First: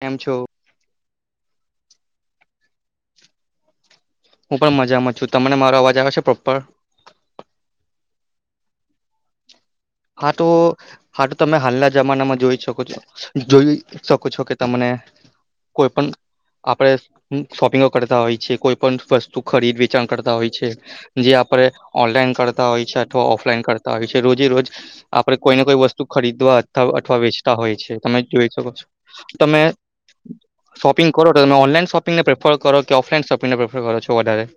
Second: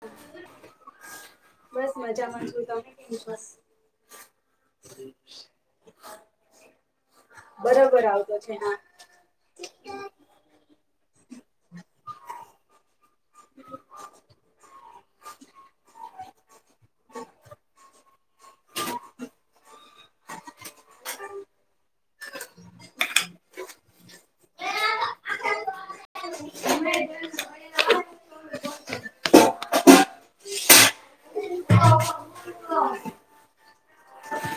કેમ છો બસ મજામા છું, તમે કેમ છો. હું પણ મજામાં છું તમને મારો અવાજ આવે છે, પ્રોપર બરોબર આવતો છે હા હા તો હા તો તમે હાલના જમાનામાં જોઈ શકો છો. જોઈ શકો છો કે તમને કોઈ પણ આપડે શોપિંગો કરતા હોય છે કોઈ પણ વસ્તુ ખરીદવી કરતા હોય છે જે આપણે ઓનલાઈન કરતા હોય છે અથવા ઓફલાઈન કરતા હોય છે રોજેરોજ આપડે કોઈને કોઈ વસ્તુ ખરીદવા અતાઅથવા વેચતા હોય છે. તમે જોઈ શકો છો તમે શોપિંગ કરો તો તમે ઓનલાઈન શોપિંગને પ્રેફર કરો કે ઓફલાઈન શોપિંગને પ્રેફર કરો છો વધારે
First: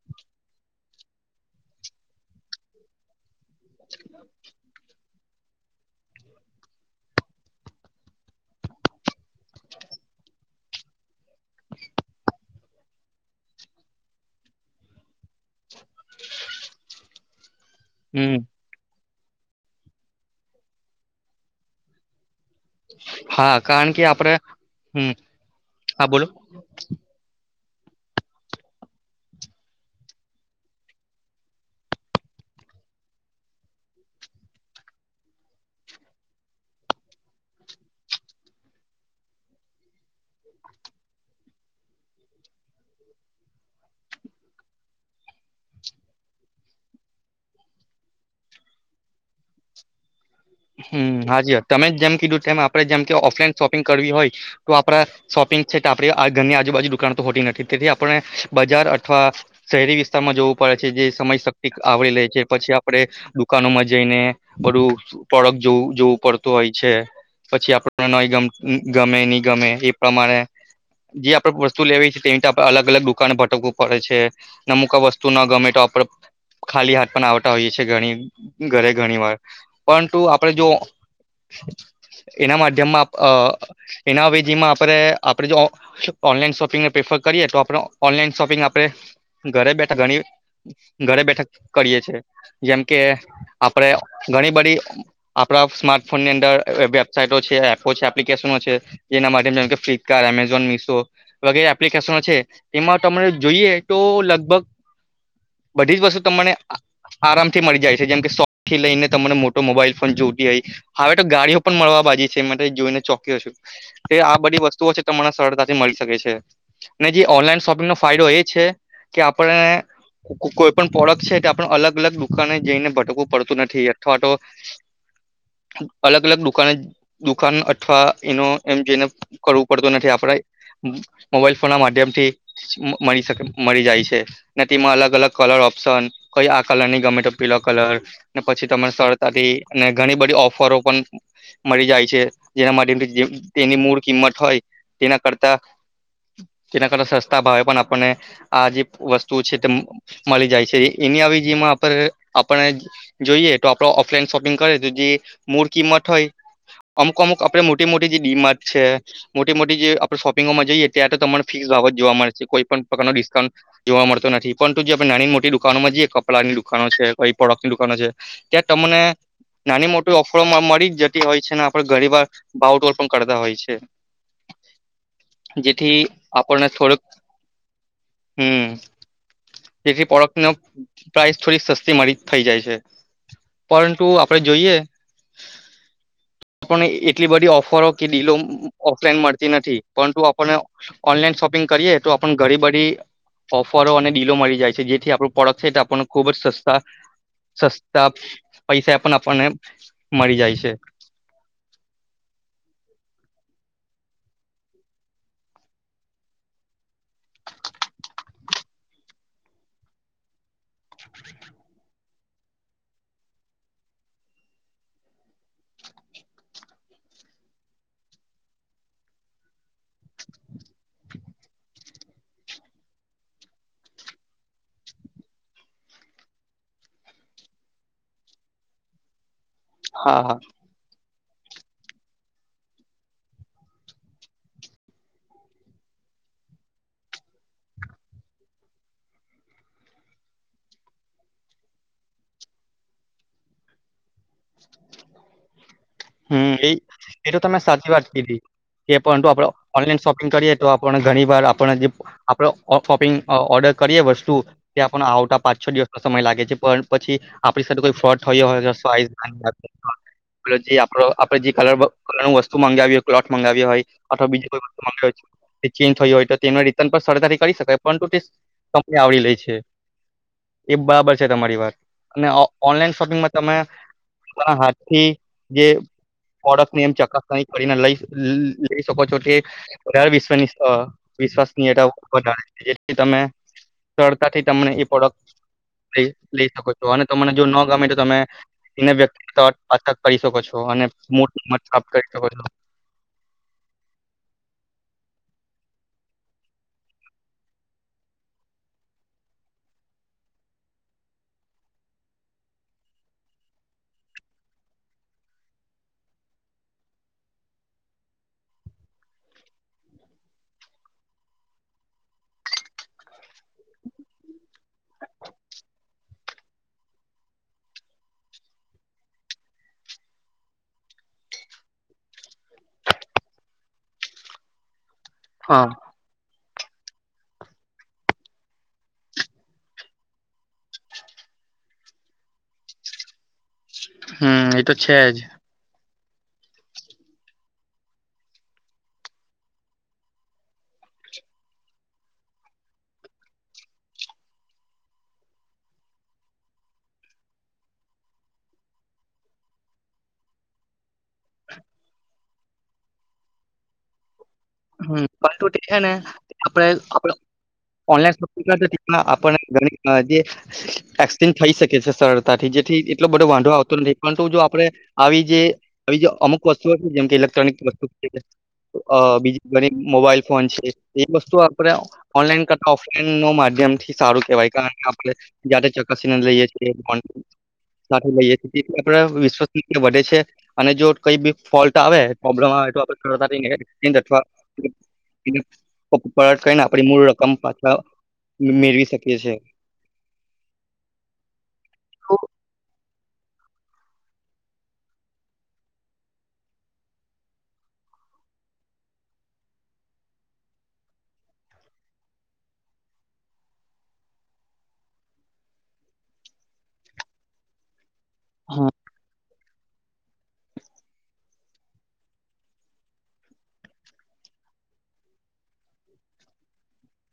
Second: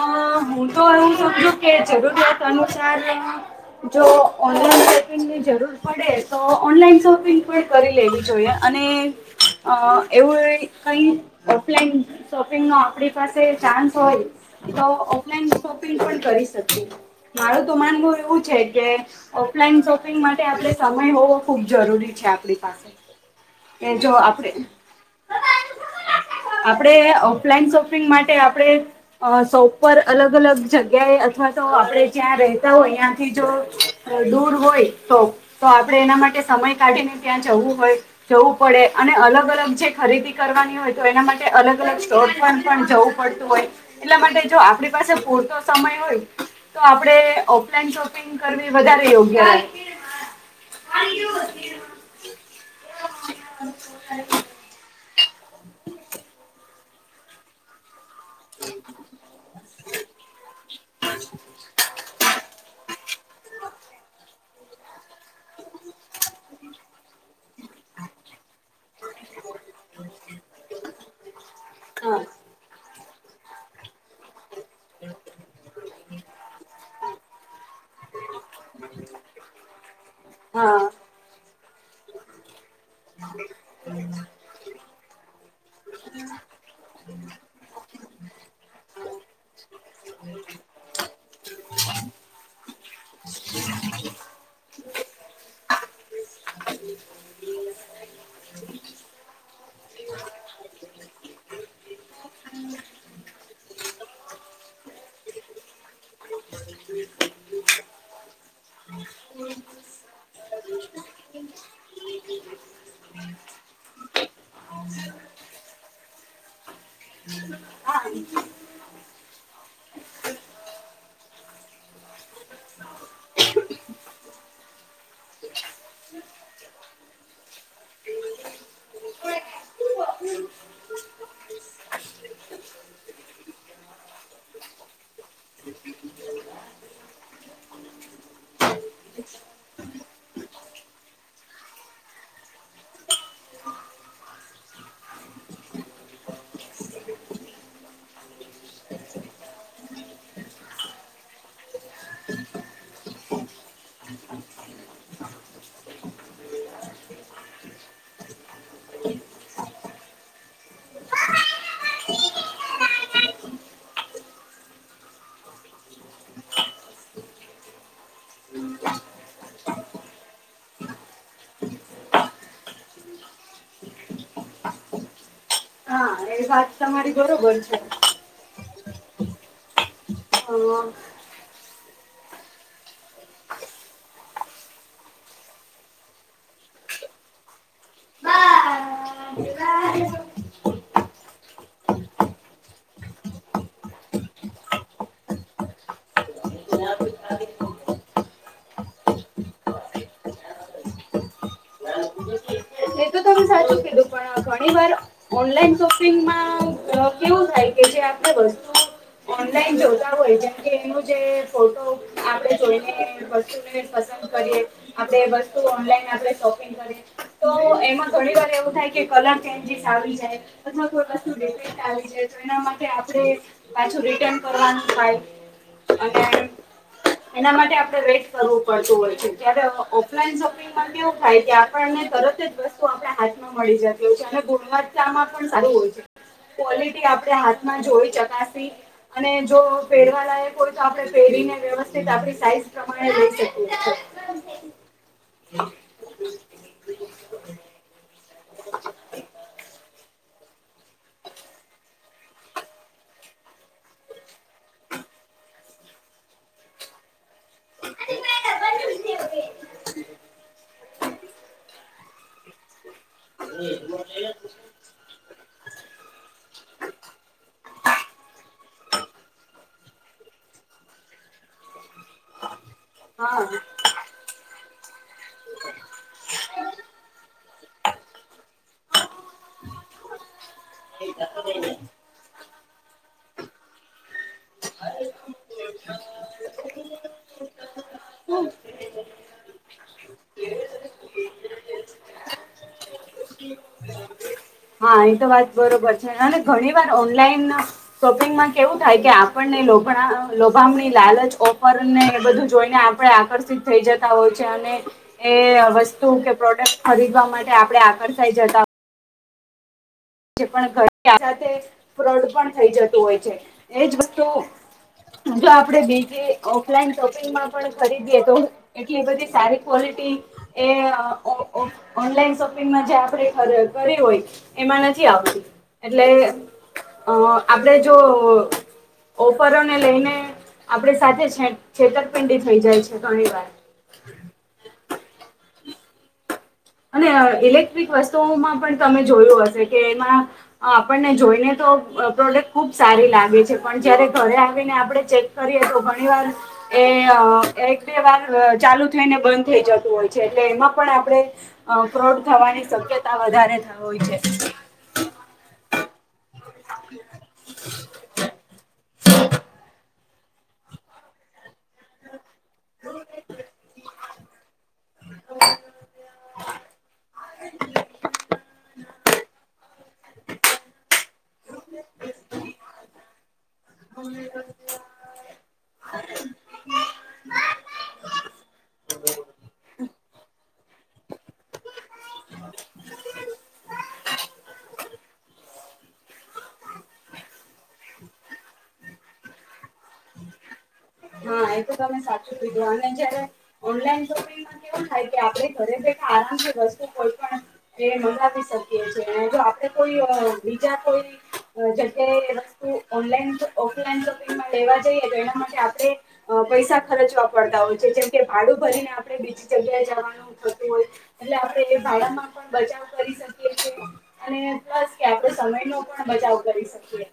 અ હું તો એવુ સમજુ કે જરૂરિયાત અનુસાર જો ઓનલાઈન ની જરૂર પડે તો ઓનલાઈન શોપિંગ પણ કરી લેવી જોઈએ અને અ [inaudible] કઈ ઓફલાઇન શોપિંગનો આપણી પાસે ચાન્સ હોય, તો ઓફલાઈન શોપિંગ પણ કરી શકી મારું તો માનવું હમ એવું છે કે. ઓફલાઈન શોપિંગ માટે આપણે સમય હોવો ખૂબ જરૂરી છે આપે હા કારણ કે આપડે હમ હા બોલો. આપણે ઓફલાઈન શોપિંગ માટે આપણે. અ સો ઉપર અલગ અલગ જગ્યાએ અથવા તો આપડે જ્યાં રહેતા હોય ત્યાંથી જો. દૂર હોય તો. તો આપણે એના માટે સમય કાઢીને ત્યાં જવું હોય જવું પડે અને અલગ અલગ જે. ખરીદી કરવાની હોય તો એના માટે અલગ અલગ સ્ટોર પણ પણ જવું પડતું હોય. એટલા માટે જો આપણી પાસે પૂરતો સમય હોય તો આપડે ઓફલાઈન શોપિંગ. કરવી વધારે યોગ્ય રહે. હમ્મ હા જ તમે જેમ કીધું તેમ આપડે જેમ કે ઓફલાઈન શોપિંગ કરવી હોય. તો આપડા શોપિંગ છે તો આપડી ઘરની આજુબાજુ દુકાન તો હોતી નથી. તેથી આપણે બજાર અથવા. શહેરી વિસ્તારમાં જવું પડે છે જે સમય શક્તિ આવરી લે છે પછી આપડે. દુકાનોમાં જઈને બધું. પડખ જોવું જોવું પડતું હોય છે પછી આપણને ન ગમે નહી ગમે. એ પ્રમાણે જે આપડે વસ્તુ લેવી હા છે તેની આપણે અલગ અલગ દુકાને ભટકવું પડે છે. અમુક વસ્તુ ન ગમે તો આપ ખાલી હાથ પણ આવતા હોઈએ છીએ ઘણી ઘરે ઘણી વાર. પરંતુ આપડે જો હા એના માધ્યમમાં. એના હવે જેમાં આપડે આપણે જો. ઓનલાઈન શોપિંગને પ્રેફર કરીએ તો આપણે ઓનલાઈન શોપિંગ આપે ઘરે બેઠા ઘણી ઘરે બેઠા કરીએ છે જેમ કે આપડે ઘણી બધી. આપણા સ્માર્ટફોનની અંદર વેબસાઈટો છે, એપો છે, એપ્લિકેશનો છે. એના માટે જેમ કે, ફ્લિપકાર્ટ, એમેઝોન, મિશો. વગેરે એપ્લિકેશનો છે, એમાં તમને જોઈએતો લગભગ. બધી જ વસ્તુ તમને આરામથી મળી જાય છે, જેમ કે સોફ થી લઈને તમને મોટું. મોબાઈલ ફોન જોતી આવીઈ હવે તો ગાડીઓ પણ મળવા બાજી છે, મેં જોઈને ચોકીયો છું. આ બધી વસ્તુઓ છે, ને સરળતાથી મળી શકે છે, જે ઓનલાઇન શોપિંગ. એમનો ફાયદોએ છે, કે આપણને. કોઈપણ પ્રોડક્ટ છે, તે આપણે અલગ -અલગ દુકાને જઈને ભટકવું પડતું નથી, અથવા તો અલગ -અલગ દુકાને દુકાન અથવા એનો એમ જેને કરવું પડતો નથી, આપડે મોબાઈલ ફોનના માધ્યમ થી મળ મળી જાય છે. ને તેમાં અલગ અલગ કલર ઓપ્શન કોઈ આ કલરની ગમે તો પીલો કલર ને પછી તમારે. અને ઘણી બધી ઓફરો પણ. મળી જાય છે, જેના માટે જે તેની મૂળ કિંમત હોય તેના કરતા. તેના કરતા સસ્તા ભાવે પણ આપણને આજે વસ્તુ છે, તે મળી જાય છે, એની આવી જેમાં આપણે આપણે જોઈએ તો. ઓફલાઈન શોપિંગ કરેતો જે મૂળ કિંમત હોય. અમુક અમુક આપે મોટી મોટી જે ડી -માર્ટ છે. મોટી મોટી જે આપણે શોપિંગોમાં જઈએ ત્યાંતો તમાને ફિક્સ ભાવ જ જોવા મળે છે, કોઈપણ પ્રકારના ડિસ્કાઉન્ટ. જોવા મળતો નથી, પરંતુ જે આપણે નાની મોટી દુકાનોમાં જીએ કપડાની દુકાનો છે, કોઈ પ્રોડક્ટસની દુકાનો છે. ત્યાં તમને, નાની મોટી ઓફરોમાં મળી જતી હોય છે, અને આપણે ઘરી વાર આઉટલ પણ કરતા હોય છે. હ [inaudible] હા એ વાત તમારી બરોબર છે. હું જેથી પોળકને પ્રાઇસ થોડી સસ્તી મળી થઈ જાય છે. પરંતુ આપડે જોઈએ. આપને એટલી બધી ઓફરો કે ડીલો ઓફલાઈન મળતી નથી પરંતુ આપને, ઓનલાઈન શોપિંગ કરીએ તો આપ ઘડી બડી, ઓફરો અને ડીલો મળી જાય છે, જેથી આપણો પ્રોડક્ટ છે, એ આપણને ખુબ જ સસ્તા. હ [inaudible] સસ્તા પૈસા પણ આપણને મળી જાય છે, હ [inaudible] એતો તમે સાચું કીધું પણ ઘણીવાર, ઓનલાઈન શોપિંગમાં કેવું થાય કેજે આપણે વસ્તુ, ઓનલાઈન જોતા હોય જેમ કે એનું જે ફોટો. આપે જોઈને વસ્તુને પસંદ કરીએ આપે વસ્તુ ઓનલાઈન આપે શોપિંગ, તો એમાં ઘણીવાર એવું થાય કે કલર ચેન્જીસ આવી જાય. અથવા કોઈ વસ્તુ રેપિટ આવી જાય તો એના માટે આપડે પાછું રિટર્ન કરવાનું થાય. અને એના માટે આપણે વેટ કરવું પડતું હોય છે, જ્યારે હા હા ઓફલાઈન શોપિંગમાં કેવું થાય કે આપણને તરત જ વસ્તુ આપણે હાથ. મળી જતી હોય છે, અને ગુણવતામાં પણ સારું હોય છે. ક્વોલિટી આપણે હાથમાં જોઈ ચકાશી. અને જો પહેરવા લાયક હોય તો આપણે પેઢીને વ્યવસ્થિત આપ સાઈઝ પ્રમાણે લઈ શકીએ છીએ. [unintelligible] [inaudible] હું. [inaudible] હું એ એ તો તમે સાચી વાત કીધી. એ પરંતુ આપણે ઓનલાઈન શોપિંગ કરીએ તો આપણે ઘણીવાર આપણે જેમ. આપડે અ શોપિંગ અ ઓર્ડર કરીએે વસ્તુ. ત્યાં પણ આવતા પાંચ -છ દિવસનો સમય લાગે છે, પણ પછી આપણી સાથે કોઈ ફ્રોટ થયો હોય જે સાઇઝ [unintelligible] આપ આપડે જે કલર. રું વસ્તુ મંગાવી હો ક્લોથ મગાવ્યા હોય અથવા બીજી કોઈ વસ્તુ મંગાવી ચેન્જ થય હોય તો તેમને રિટર્ન પણ સરધથી કરી શકાય પરંતુ તે કપને આવરી લે છે એ બરાબર છે તમારી વાત અને ઓ ઓનલાઈન શોપિંગમાં હા તમે હાથ થી જે ઓડસ ની એમ ચકાસ કરીને લઈ લઈ શકો છો તે વધારે વિશ્ વિશ્વાસ વધારે જેથી તમે સરળતાથી તને એ પ્રોડક્ટ લઈ લય શકો છો અને મને જો ન ગમે તો તમે એ વ્યક્ક તરત [unintelligible] કરી શકો શકો છો અને મોટ છાપ કરી શકો છો [unintelligible] હા એ તો વાત બરોબર છે અને ઘણી વાર ઓનલાઈન માં શોપિંગમાં કેવું થાય કે આપણને લોભા લોભામણી લાલચ ઓફર ને એ બધું જોઈને આપણે આ આકર્ષિત થઈ જતા હોય છે અને એ વસ્તુ કે પ્રોડક્ટ ખરીદવા માટે આપણે આકર્ષાઈ જતા પણ ઘ સાથે ફ્રોડ પણ થઈ જતું હોય છે એજ વસ્તુ જો આપડે બીજે ઓફલાઈન શોપિંગમાં પણ ખરીદીએ તો એટલી એ બધી સારી ક્વોલિટી એ અ ઓ ઓનલાઈન શોપિંગમાં જ્યાં આપણે કરી હોય એમાં આવતી હા એટલે અ આપડે જો ઓફરો ને લઈને આપદે સાથે છે છેતરપિંડી થઈ જાય છે ઘણી વાર હમ એ તો છે જ અને અ ઇલેક્ટ્રિક વસ્તુઓમાં પણ તમે જોયું હશે કે એમાં આપણને જોઈને તો પ્રોડક્ટ ખુબ સારી લાગે છે પણ જયારે ઘરે આવીને આપણે ચેક કરીએ તો ઘણી વાર એ અ એક બે વાર ચાલુ થઈને બંધ થઈ જતું હોય છે એટલે એમાં પણ આપડે અ ફ્રોડ થવાની શક્યતા વધારે થ હોય છે હ છે ને આપ [unintelligible] ઓનલાપ આપણી જે વક્ન થઈ શકે છે સરળતા થી જેથી એટલો બધો વાંધો આવતો નથી પરંતુ જો આપડે આવી જે આવી જે અમુક વસ્તુઓ છે જેમ કે ઇલેક્ટ્રોનિક વસ્તુ છે બીજી મોબાઈલ ફોન છે એ વસ્તુ આપડે ઓનલાઈન કરતા ઓફલાઇન માધ્યમ થી સારું કેવાય કારણ આપણે જાતે ચકાસીને લઈએ છએ ફોન. સાથે લઈએ છીએ જે આપણે વિશ્વસનીયતા વધે છે અને જો કઈ બી ફોલ્ટ આવે, પ્રોબ્લેમ આવે તો આપે સરળતાથી અથવા પરટ કરીને આપડી મૂળ રકમ પાછા મેળવી શકીએ છીએ. હા એ તો તમે હા સાચું કીધું અને જયારે ઓનલાઈન શોપિંગ કેવું થાય કે આપડે ઘરે બેઠા આરામ છે વસ્તુ કોઈ પણ એ મંગાવી શકીએ છીએ અને જો આપડે કોઈ બીજા કોઈ જતે વસ્તુ ઓનલાન ઓફલાઈન સોપિંગમાં લેવા જઈએ તો એના માટે પૈસા ખર્ચવા પડતા હોય છે જેમ કે ભાડું હમ. ભરીને આપણે બીજી જગ્યા જવાનું એટલે આપણે એ ભામાં પણ બચાવ કરી શકીએ છે. પ્લસ કે આપડે સમય નો પણ બચાવ કરી શકીએ.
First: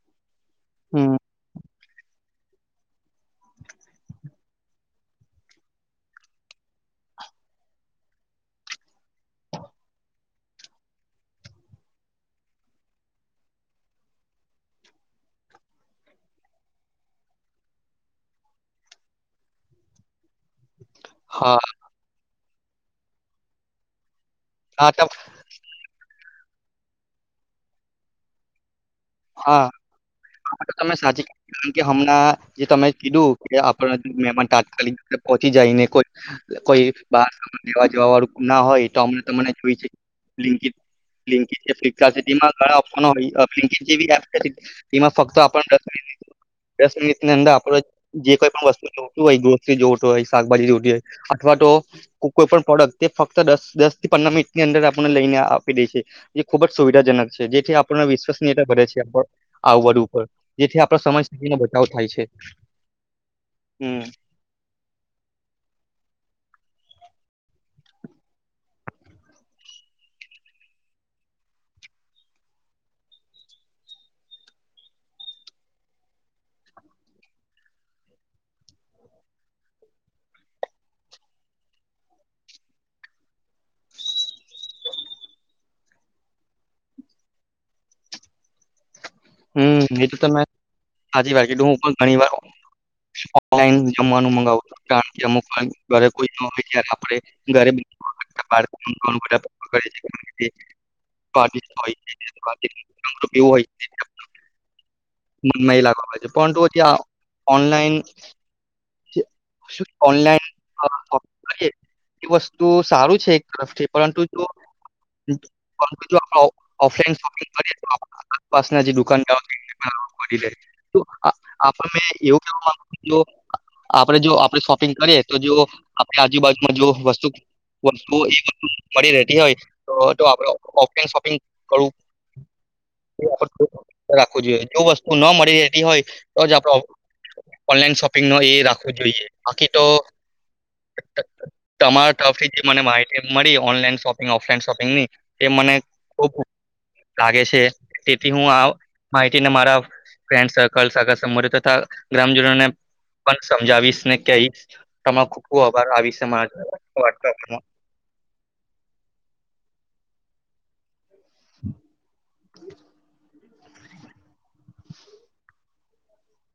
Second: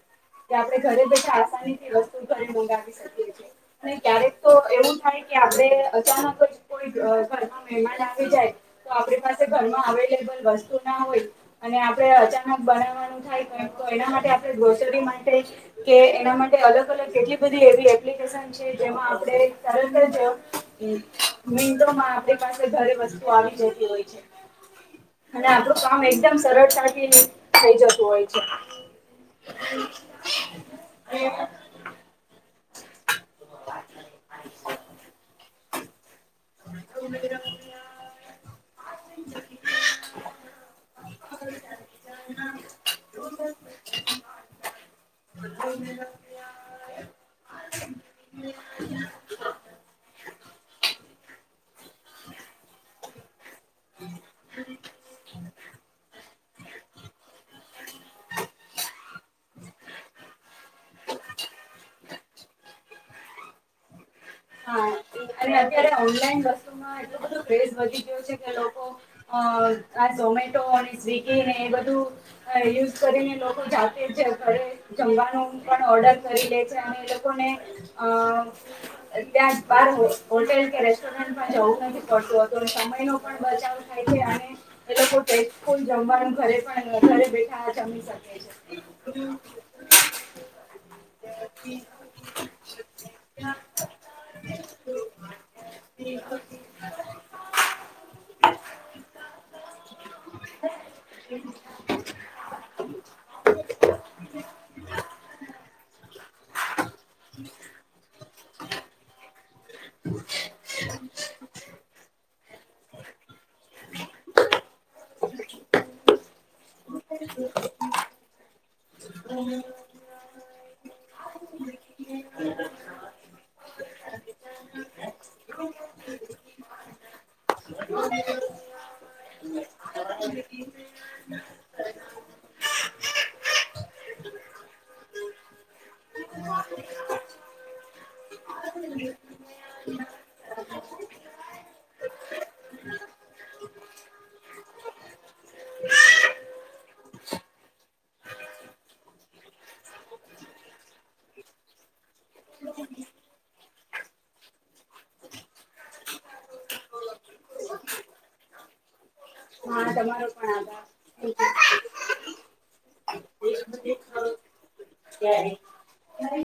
કે આપણે ઘરે હમ, બધા આસાનીથી વસ્તુ ઘરે મંગાવી શકીએ છે અને ક્યારેક તો એવું થાય કે આપડે અચાનક જ કોઈ ઘરમાં મહેમાન આવી જાય તો આપણી પાસે ઘરમાં અવેલેબલ વસ્તુ ના હોય અને આપડે અચાનક બનાવવાનું થાય એના માટે આપણે ગ્રોસરી માટે કે એના માટે અલગ અલગ કેટલી બધી એવી એપ્લિકેશન જેમાં આપણે તરત જ હા મિટોમાં પાસે ઘરે વસ્તુ આવી જતી હોય છે. આ તપ અને આપણું કામ એકદમ સરળતાથી થઇ જતું હોય છે. હા આ તો તમે સાચી કી અને કારણ કે હમણાં જે તમે કીધું કે આપડે મહેમાન તાત્કાલિક પહોંચી જાયને કોઈ કોઈ બાર લેવા જવા વાળું ના હોય તો અમને તો મને જોય બ્લિન્કિટ લિંક છે, ફ્લિપકાર્ટ છે તેમાં ઘણા ઓપ્શનો જે બ્લિન્કિટ જેવી એપ છે તેમાં ફક્ત આપણ દસ મિનિટ દસ મિનિટની અંદર આપડો જે કોઈ પણ વસ્તુ જોતું હોય ગ્રોસરી જોવું હોય શાકભાજી જોવતી હોય અથવા તો કોઈ પણ પ્રોડક્ટ તે ફક્ત દસ દસ થી પંદર મિનિટ ની અંદર આપને લઈને આપી દે છે. એ ખુબ જ સુવિધાજનક છે જેથી આપણને વિશ્વાસ ભરે છે આવડ ઉપર જેથી આપણા સમજશક્તિ નો બચાવ થાય છે. હમ્મ. હા અને અત્યારે ઓનલાઈન વસ્તુમાં એટલું બધું ક્રેઝ વધી ગયો છે કે લોકો અ આ ઝોમેટો અને સ્વિગી ને એ બધું યુઝ કરીને લોકો જાતે છે ઘરે જમવાનું પણ ઓર્ડર કરી લે છે અને એ લોકોને અ ત્યાં બાર હોટેલ કે રેસ્ટોરન્ટમાં જવું નથી પડતું હતું સમય નું પણ બચાવ થાય છે અને એ લોકો [unintelligible] જમવાનું ઘરે પણ ઘરે બેઠા જમ સાથ હમ્મ, એ તો મે હાચી વાર કીધું, હું પણ ઘણી વાર ઓનલાઈન મવાનું મગાવ કારણ કે અમુક ઘરે કોઈ હોય ત્યારે આપે ઘરે કોક કે છે બહારથી માંગવું [inaudible] [inaudible] કેવું હોય મહિલા છે પણ જો ત્યાં ઓનલાઈન જે શું ઓનલાઈન એ વસ્તુ સારું છે એક તરફથી પરંતુ જો પરંતુ જો આપડે ઓફિલિન શોપિંગ કરીએ તો આસપાસના જે દુકાનદાર કરી [inaudible] કરી લે. આપ એવું કેવા માંગ જો. આપડે જો આપણે શોપિંગ કરીએ તો જો આપણે આજુબાજુમાં જો વસ્તુ. વસ્તુ મળી રહેતી હોય તો આપડ ઓફલાઈન શોપિંગ કરું. રાખવું જોઈએ જો વસ્તુ ન મળી રહેતી હોય. તો જ આપડ ઓનલાઈન શોપિંગ ન એ રાખવું જોઈએ બાકી તો. [inaudible] તમારા તરફથી જે મને માટી મળી ઓનલાઈન શોપિંગ ઓફલાઈન શોપિંગ ની એ મને ખ લાગે છે તેથી હું આ માહિતીને મારા. ફ્રેન્ડ સર્કલ સાગર સમ તથા ગ્રામજનોને. પણ સમજાવીશ ને કહીશ તમારો ખુ ખ આભાર આવી છે વા. હા તમારો પણ આભ. હ. આભાર